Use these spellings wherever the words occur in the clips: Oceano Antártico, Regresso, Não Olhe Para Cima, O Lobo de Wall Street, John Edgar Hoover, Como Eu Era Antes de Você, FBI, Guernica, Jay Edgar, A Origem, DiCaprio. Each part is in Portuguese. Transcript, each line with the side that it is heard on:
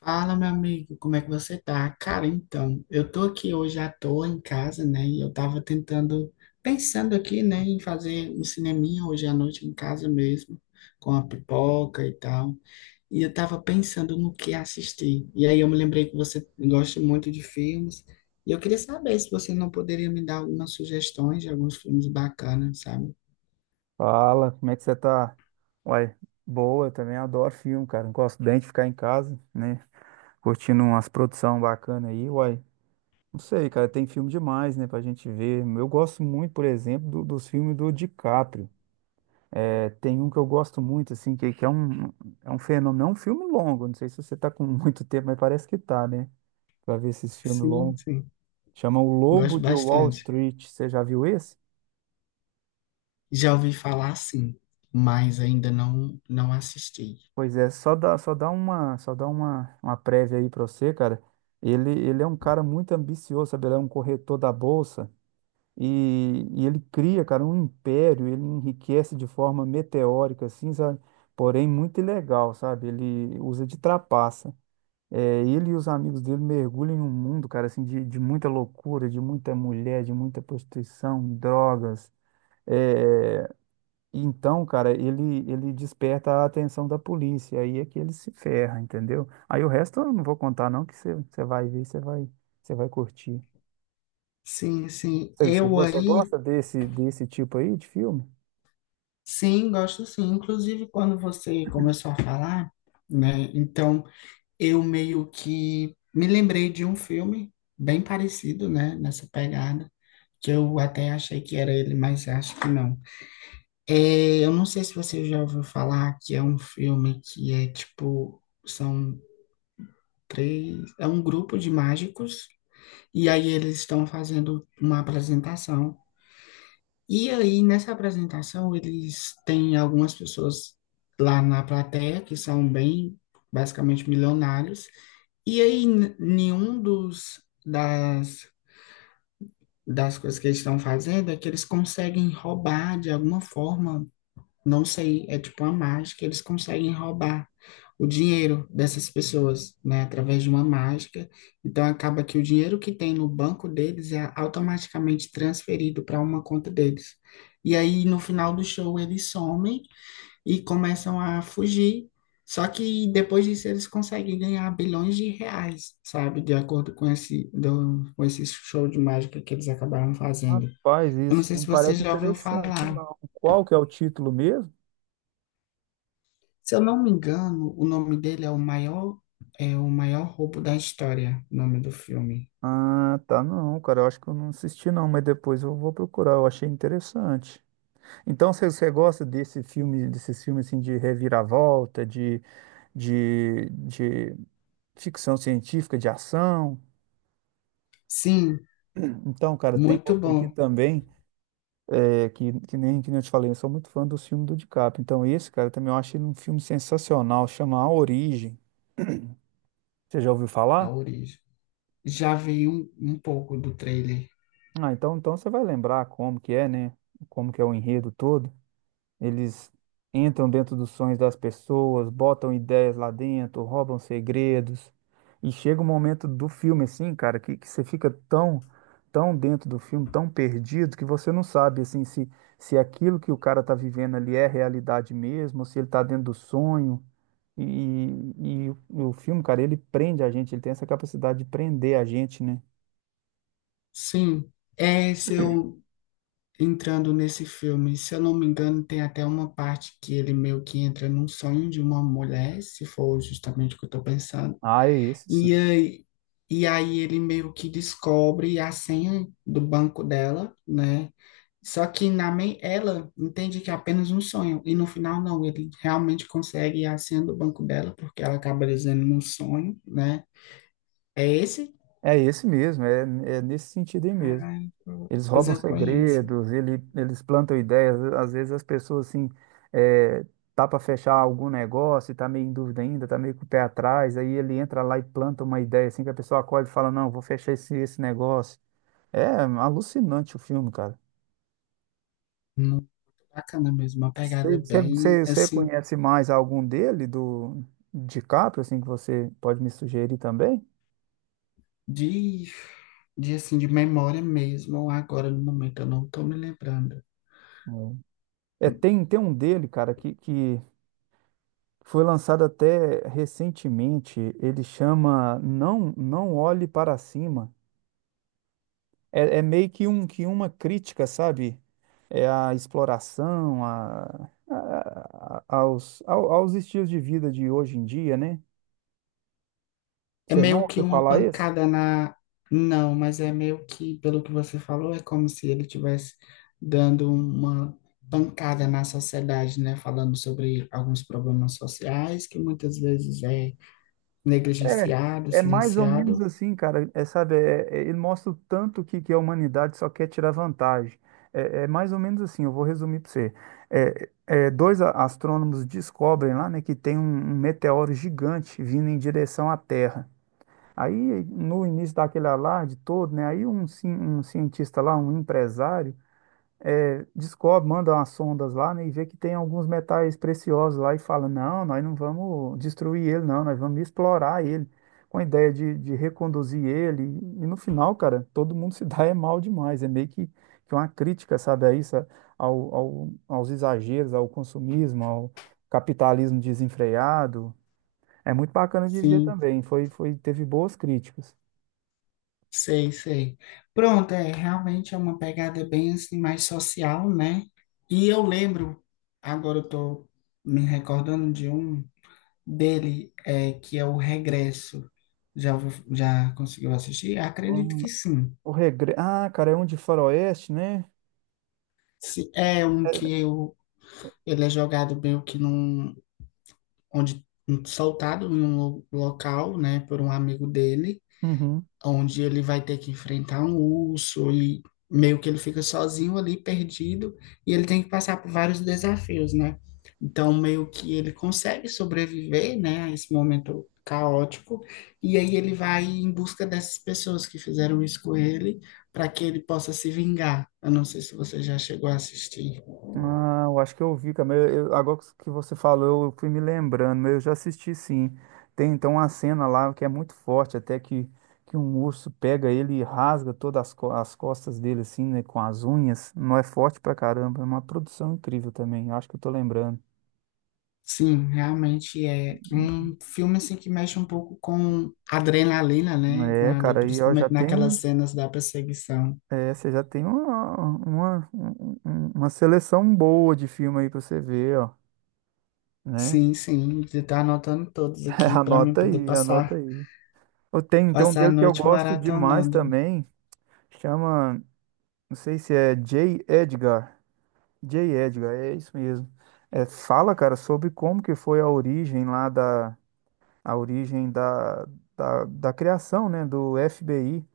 left: Fala, meu amigo, como é que você tá? Cara, então, eu tô aqui hoje à toa em casa, né? E eu tava tentando, pensando aqui, né, em fazer um cineminha hoje à noite em casa mesmo, com a pipoca e tal. E eu tava pensando no que assistir. E aí eu me lembrei que você gosta muito de filmes. E eu queria saber se você não poderia me dar algumas sugestões de alguns filmes bacanas, sabe?
right: Fala, como é que você tá? Uai, boa, também adoro filme, cara. Não Gosto bem de ficar em casa, né? Curtindo umas produções bacanas aí, uai. Não sei, cara, tem filme demais, né, pra gente ver. Eu gosto muito, por exemplo, dos filmes do DiCaprio. É, tem um que eu gosto muito, assim, que é um fenômeno, é um filme longo. Não sei se você tá com muito tempo, mas parece que tá, né? Pra ver esses filmes
left: Sim,
right: longos.
left: sim.
right: Chama O Lobo
left: Gosto
right: de Wall
left: bastante.
right: Street. Você já viu esse?
left: Já ouvi falar sim, mas ainda não assisti.
right: Pois é, uma prévia aí pra você, cara. Ele é um cara muito ambicioso, sabe? Ele é um corretor da bolsa e ele cria, cara, um império. Ele enriquece de forma meteórica, assim, sabe? Porém, muito ilegal, sabe? Ele usa de trapaça. É, ele e os amigos dele mergulham em um mundo, cara, assim, de muita loucura, de muita mulher, de muita prostituição, drogas. É, então, cara, ele desperta a atenção da polícia, aí é que ele se ferra, entendeu? Aí o resto eu não vou contar não, que você vai ver, você vai curtir.
left: Sim, sim.
right: Você,
left: Eu
right: você
left: aí,
right: gosta desse, desse tipo aí de filme?
left: sim, gosto sim. Inclusive, quando você começou a falar, né? Então, eu meio que me lembrei de um filme bem parecido, né? Nessa pegada, que eu até achei que era ele, mas acho que não. É, eu não sei se você já ouviu falar que é um filme que é tipo, são três, é um grupo de mágicos, e aí eles estão fazendo uma apresentação. E aí, nessa apresentação, eles têm algumas pessoas lá na plateia que são bem, basicamente, milionários. E aí, nenhum das coisas que eles estão fazendo é que eles conseguem roubar, de alguma forma, não sei, é tipo uma mágica, eles conseguem roubar o dinheiro dessas pessoas, né, através de uma mágica. Então acaba que o dinheiro que tem no banco deles é automaticamente transferido para uma conta deles. E aí no final do show eles somem e começam a fugir. Só que depois disso eles conseguem ganhar bilhões de reais, sabe, de acordo com esse com esse show de mágica que eles acabaram fazendo.
right: Rapaz,
left: Eu não
right: isso
left: sei
right: não
left: se você
right: parece
left: já ouviu
right: interessante,
left: falar.
right: não. Qual que é o título mesmo?
left: Se eu não me engano, o nome dele é é o maior roubo da história, o nome do filme.
right: Ah, tá, não, cara, eu acho que eu não assisti não, mas depois eu vou procurar, eu achei interessante. Então, você, você gosta desse filme, desses filmes assim de reviravolta, de ficção científica, de ação.
left: Sim,
right: Então, cara, tem
left: muito
right: outro aqui
left: bom
right: também, é, que nem eu te falei, eu sou muito fã do filme do DiCaprio. Então, esse, cara, também eu acho ele um filme sensacional, chama A Origem. Você já ouviu
left: a
right: falar?
left: origem. Já vi um, um pouco do trailer.
right: Ah, então, então você vai lembrar como que é, né? Como que é o enredo todo. Eles entram dentro dos sonhos das pessoas, botam ideias lá dentro, roubam segredos. E chega um momento do filme, assim, cara, que você fica tão dentro do filme, tão perdido, que você não sabe, assim, se aquilo que o cara tá vivendo ali é realidade mesmo, ou se ele tá dentro do sonho. E o filme, cara, ele prende a gente, ele tem essa capacidade de prender a gente, né?
left: Sim, é se eu entrando nesse filme, se eu não me engano, tem até uma parte que ele meio que entra num sonho de uma mulher, se for justamente o que eu estou pensando.
right: Ah, é esse
left: E
right: sim.
left: aí, e aí ele meio que descobre a senha do banco dela, né? Só que ela entende que é apenas um sonho, e no final não, ele realmente consegue a senha do banco dela, porque ela acaba dizendo num sonho, né? É esse?
right: É esse mesmo, é, é nesse sentido aí mesmo.
left: Ah,
right: Eles
left: pois
right: roubam
left: eu conheço.
right: segredos, eles plantam ideias. Às vezes as pessoas, assim, é, tá para fechar algum negócio, e tá meio em dúvida ainda, tá meio com o pé atrás. Aí ele entra lá e planta uma ideia, assim, que a pessoa acorda e fala: não, vou fechar esse negócio. É alucinante o filme, cara.
left: Muito bacana mesmo, uma pegada bem,
right: Você
left: assim,
right: conhece mais algum dele, do DiCaprio, assim, que você pode me sugerir também?
left: de, assim, de memória mesmo, agora no momento eu não tô me lembrando.
right: Hum. É, tem um dele, cara, que foi lançado até recentemente, ele chama Não Não Olhe Para Cima. É, é meio que, um, que uma crítica, sabe? É a exploração, aos, aos estilos de vida de hoje em dia, né?
left: É
right: Você não
left: meio que
right: ouviu
left: uma
right: falar esse?
left: pancada na. Não, mas é meio que, pelo que você falou, é como se ele tivesse dando uma pancada na sociedade, né? Falando sobre alguns problemas sociais que muitas vezes é
right: É,
left: negligenciado,
right: é mais ou menos
left: silenciado.
right: assim, cara. É, sabe, ele mostra o tanto que a humanidade só quer tirar vantagem. É, é mais ou menos assim, eu vou resumir para você. É, é, dois astrônomos descobrem lá, né, que tem um, um meteoro gigante vindo em direção à Terra. Aí, no início daquele alarde todo, né, aí um cientista lá, um empresário, é, descobre, manda umas sondas lá, né, e vê que tem alguns metais preciosos lá e fala, não, nós não vamos destruir ele, não, nós vamos explorar ele, com a ideia de reconduzir ele. E no final, cara, todo mundo se dá é mal demais, é meio que uma crítica, sabe, a isso, aos exageros, ao consumismo, ao capitalismo desenfreado. É muito bacana de ver
left: Sim,
right: também, foi, teve boas críticas.
left: sei, sei. Pronto, é realmente é uma pegada bem assim mais social, né? E eu lembro, agora eu tô me recordando de um dele, é, que é o Regresso. Já, já conseguiu assistir? Acredito
right: Hum,
left: que sim.
right: O regre... Ah, cara, é um de faroeste, né?
left: Se é um que eu, ele é jogado meio que num, onde, soltado em um local, né, por um amigo dele,
right: Uhum.
left: onde ele vai ter que enfrentar um urso e meio que ele fica sozinho ali, perdido, e ele tem que passar por vários desafios, né? Então, meio que ele consegue sobreviver, né, a esse momento caótico, e aí ele vai em busca dessas pessoas que fizeram isso com ele, para que ele possa se vingar. Eu não sei se você já chegou a assistir.
right: Ah, eu acho que eu vi, cara. Agora que você falou, eu fui me lembrando, mas eu já assisti sim. Tem então uma cena lá que é muito forte, que um urso pega ele e rasga todas as, as costas dele, assim, né, com as unhas. Não é forte pra caramba, é uma produção incrível também. Eu acho que eu tô lembrando.
left: Sim, realmente é um filme assim que mexe um pouco com adrenalina, né?
right: É,
left: Ali,
right: cara, aí ó, já
left: principalmente naquelas
right: tem.
left: cenas da perseguição.
right: É, você já tem uma seleção boa de filme aí pra você ver, ó, né?
left: Sim, sim, você tá anotando todos aqui para mim
right: Anota
left: poder
right: aí, anota
left: passar,
right: aí. Eu tenho então um
left: passar a
right: dele que eu
left: noite
right: gosto demais
left: maratonando.
right: também. Chama, não sei se é J. Edgar. J. Edgar, é isso mesmo. É, fala, cara, sobre como que foi a origem lá da, a origem da, da criação, né, do FBI.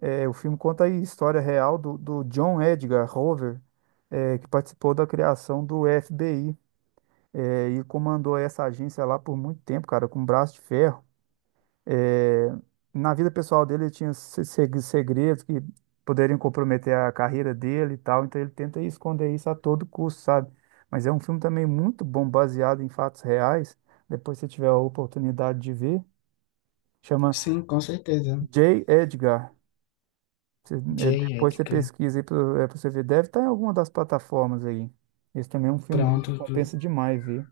right: É, o filme conta a história real do, do John Edgar Hoover, é, que participou da criação do FBI, é, e comandou essa agência lá por muito tempo, cara, com braço de ferro. É, na vida pessoal dele, ele tinha segredos que poderiam comprometer a carreira dele e tal, então ele tenta esconder isso a todo custo, sabe? Mas é um filme também muito bom, baseado em fatos reais. Depois, se tiver a oportunidade de ver, chama
left: Sim, com certeza.
right: J. Edgar. É,
left: Jay,
right: depois você
left: Edgar,
right: pesquisa aí pra, é, pra você ver. Deve estar em alguma das plataformas aí. Esse também é um filme dele que
left: pronto.
right: compensa demais ver.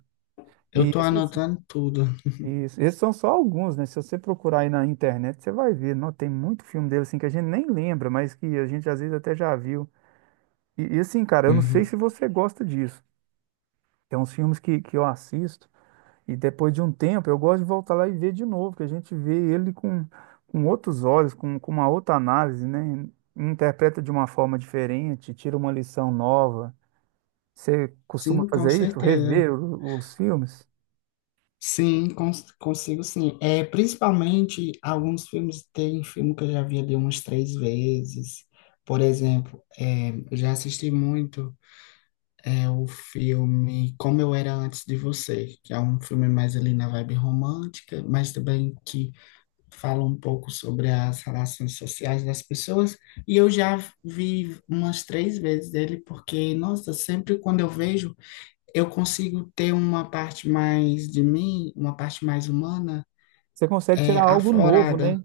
left: Eu
right: E
left: tô
right: esses.
left: anotando tudo.
right: Isso. Esses são só alguns, né? Se você procurar aí na internet, você vai ver. Não, tem muito filme dele assim que a gente nem lembra, mas que a gente às vezes até já viu. E, assim, cara, eu não sei
left: Uhum.
right: se você gosta disso. Tem uns filmes que eu assisto e depois de um tempo eu gosto de voltar lá e ver de novo, que a gente vê ele com outros olhos, com uma outra análise, né? Interpreta de uma forma diferente, tira uma lição nova. Você costuma
left: Sim, com
right: fazer isso?
left: certeza.
right: Rever os filmes?
left: Sim, consigo sim. É, principalmente alguns filmes, tem filme que eu já vi ali umas três vezes. Por exemplo, é, eu já assisti muito. É o filme Como Eu Era Antes de Você, que é um filme mais ali na vibe romântica, mas também que fala um pouco sobre as relações sociais das pessoas. E eu já vi umas três vezes ele, porque, nossa, sempre quando eu vejo, eu consigo ter uma parte mais de mim, uma parte mais humana,
right: Você consegue
left: é,
right: tirar algo novo,
left: aflorada.
right: né?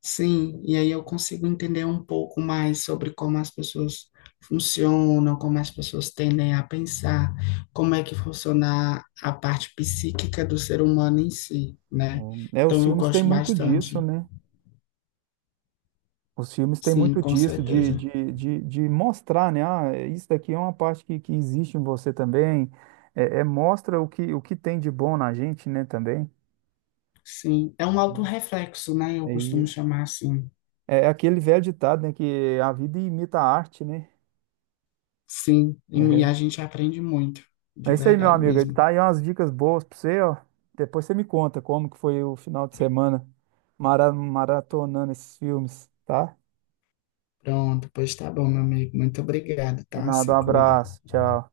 left: Sim, e aí eu consigo entender um pouco mais sobre como as pessoas funcionam, como as pessoas tendem a pensar, como é que funciona a parte psíquica do ser humano em si, né?
right: É, os
left: Então eu
right: filmes têm
left: gosto
right: muito disso,
left: bastante.
right: né? Os filmes têm
left: Sim,
right: muito
left: com
right: disso,
left: certeza.
right: de mostrar, né? Ah, é, isso daqui é uma parte que existe em você também. É, é, mostra o que tem de bom na gente, né, também.
left: Sim, é um autorreflexo, né? Eu
right: É
left: costumo
right: isso.
left: chamar assim.
right: É é aquele velho ditado, né? Que a vida imita a arte, né?
left: Sim, e a
right: Uhum.
left: gente aprende muito,
right: É
left: de
right: isso aí, meu
left: verdade
right: amigo.
left: mesmo.
right: Tá aí umas dicas boas pra você, ó. Depois você me conta como que foi o final de semana maratonando esses filmes, tá?
left: Pronto, pois tá bom, meu amigo. Muito obrigado,
right: De
left: tá?
right: nada, um
left: Se cuida.
right: abraço. Tchau.